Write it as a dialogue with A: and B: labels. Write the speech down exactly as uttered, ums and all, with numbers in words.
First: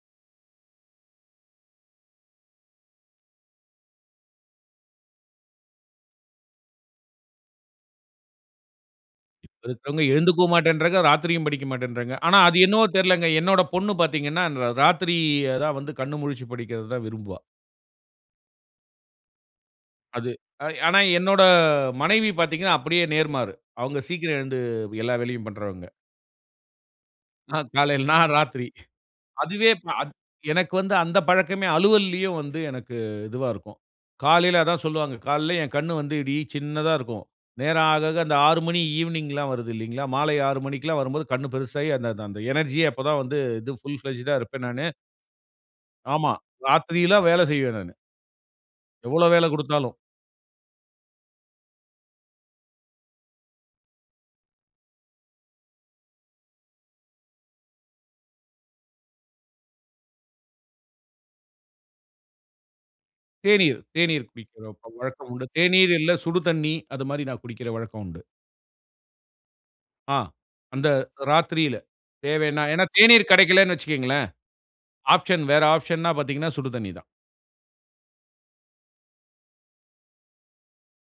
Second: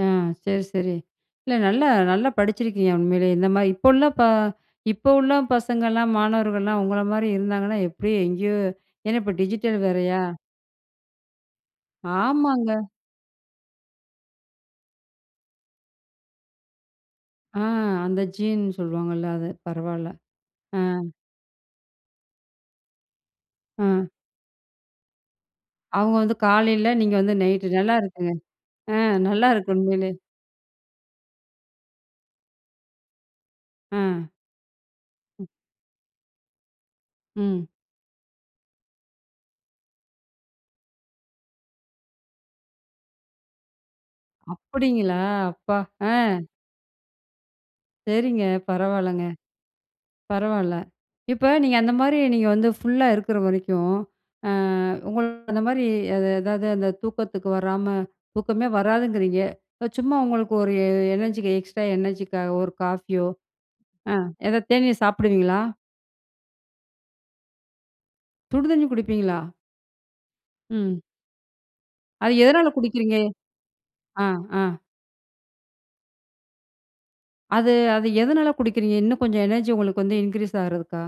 A: ஆ சரி, சரி. இல்ல நல்லா நல்லா படிச்சிருக்கீங்க உண்மையிலேயே. இந்த மாதிரி இப்போ உள்ள பா இப்போ உள்ள பசங்கலாம், மாணவர்கள்லாம் உங்கள மாரி இருந்தாங்கன்னா, எப்படி எங்கேயோ ஏன்னா, இப்ப
B: இப்போ
A: டிஜிட்டல்
B: இருக்குறவங்க
A: வேறையா
B: எழுந்துக்கவும் மாட்டேன்றாங்க, ராத்திரியும் படிக்க மாட்டேன்றாங்க. ஆனா, அது
A: ஆமாங்க.
B: என்னவோ தெரியலங்க, என்னோட பொண்ணு பார்த்தீங்கணா, ர ராத்திரி தான் வந்து கண் முழிச்சு படிக்கிறது தான் விரும்புவா.
A: ஆ அந்த ஜீன் சொல்லுவாங்கள்ல அது, பரவாயில்ல,
B: அது
A: ஆ
B: ஆனா, என்னோட மனைவி பார்த்தீங்கனா அப்படியே நேர்மாறு. அவுங்க
A: ஆ.
B: சீக்கிரம் எழுந்து, எல்லா வேலையும் பண்ணுறவங்க.
A: அவங்க வந்து காலையில, நீங்க வந்து
B: அ
A: நைட்டு,
B: காலையில
A: நல்லாயிருக்குங்க,
B: நான் ராத்திரி.
A: ஆ
B: அதுவே
A: நல்லாயிருக்கு உண்மையிலே.
B: அத் எனக்கு வந்து அந்த பழக்கமே அலுவல்லயும் வந்து எனக்கு இதுவா இருக்கும்.
A: அ.
B: காலையில அதான் சொல்வாங்க, காலையில என் கண் வந்து இடி சின்னதா இருக்கும்.
A: ம்.
B: நேரம் ஆக ஆக அந்த ஆறு மணி ஈவ்னிங்லாம் வருதுல்லீங்கலா, மாலை ஆறு மணிக்குலாம் வரும்போது கண் பெருசாயி, அந்த அந்த எனர்ஜி அப்போதான் வந்து இது புல் பிளெட்ஜ்ட்டா இருப்பேன் நானு.
A: அப்படிங்களா? அப்பா ஆ
B: ஆமா. ராத்திரிலாம் வேலை செய்வேன் நானு.
A: சரிங்க, பரவாயில்லங்க.
B: எவ்வளோ வேலை குடுத்தாலும்
A: பரவாயில்ல. இப்ப நீங்க அந்த மாரி நீங்க வந்து ஃபுல்லா இருக்கிற வரைக்கும், ஆ உங்க அந்த மாதிரி எதாவது அந்த தூக்கத்துக்கு வராம, தூக்கமே வராதுங்கிறீங்க. சும்மா உங்களுக்கு ஒரு எனர்ஜிக்கு, எக்ஸ்ட்ரா எனர்ஜி காக ஒரு காஃபியோ
B: தேநீர்
A: ஆ
B: தேநீர் குடிக்கிற
A: எதாவது தேநீர்
B: வழக்கம் உண்டு,
A: சாப்பிடுவீங்களா?
B: தேநீர் இல்லை சுடு தண்ணீ அது மாரி நான் குடிக்கிற வழக்கம் உண்டு.
A: சுடு தண்ணி குடிப்பீங்களா?
B: ஆ அந்த
A: ம்.
B: ராத்திரியில,
A: அது
B: தேவைனா.
A: எதனால
B: ஏனா
A: குடிக்கிறீங்க?
B: தேநீர் கிடைக்கலனு
A: ஆ
B: வச்சுக்கோங்களேன்,
A: ஆ.
B: ஆப்ஷன் வேற ஆப்ஷன் ந பார்த்தீங்கனா சுடு தண்ணீ தான்.
A: அது அது எதனால குடிக்கிறீங்க? இன்னும் கொஞ்சம் எனர்ஜி உங்களுக்கு வந்து இன்கிரீஸ் ஆகுறதுக்கா?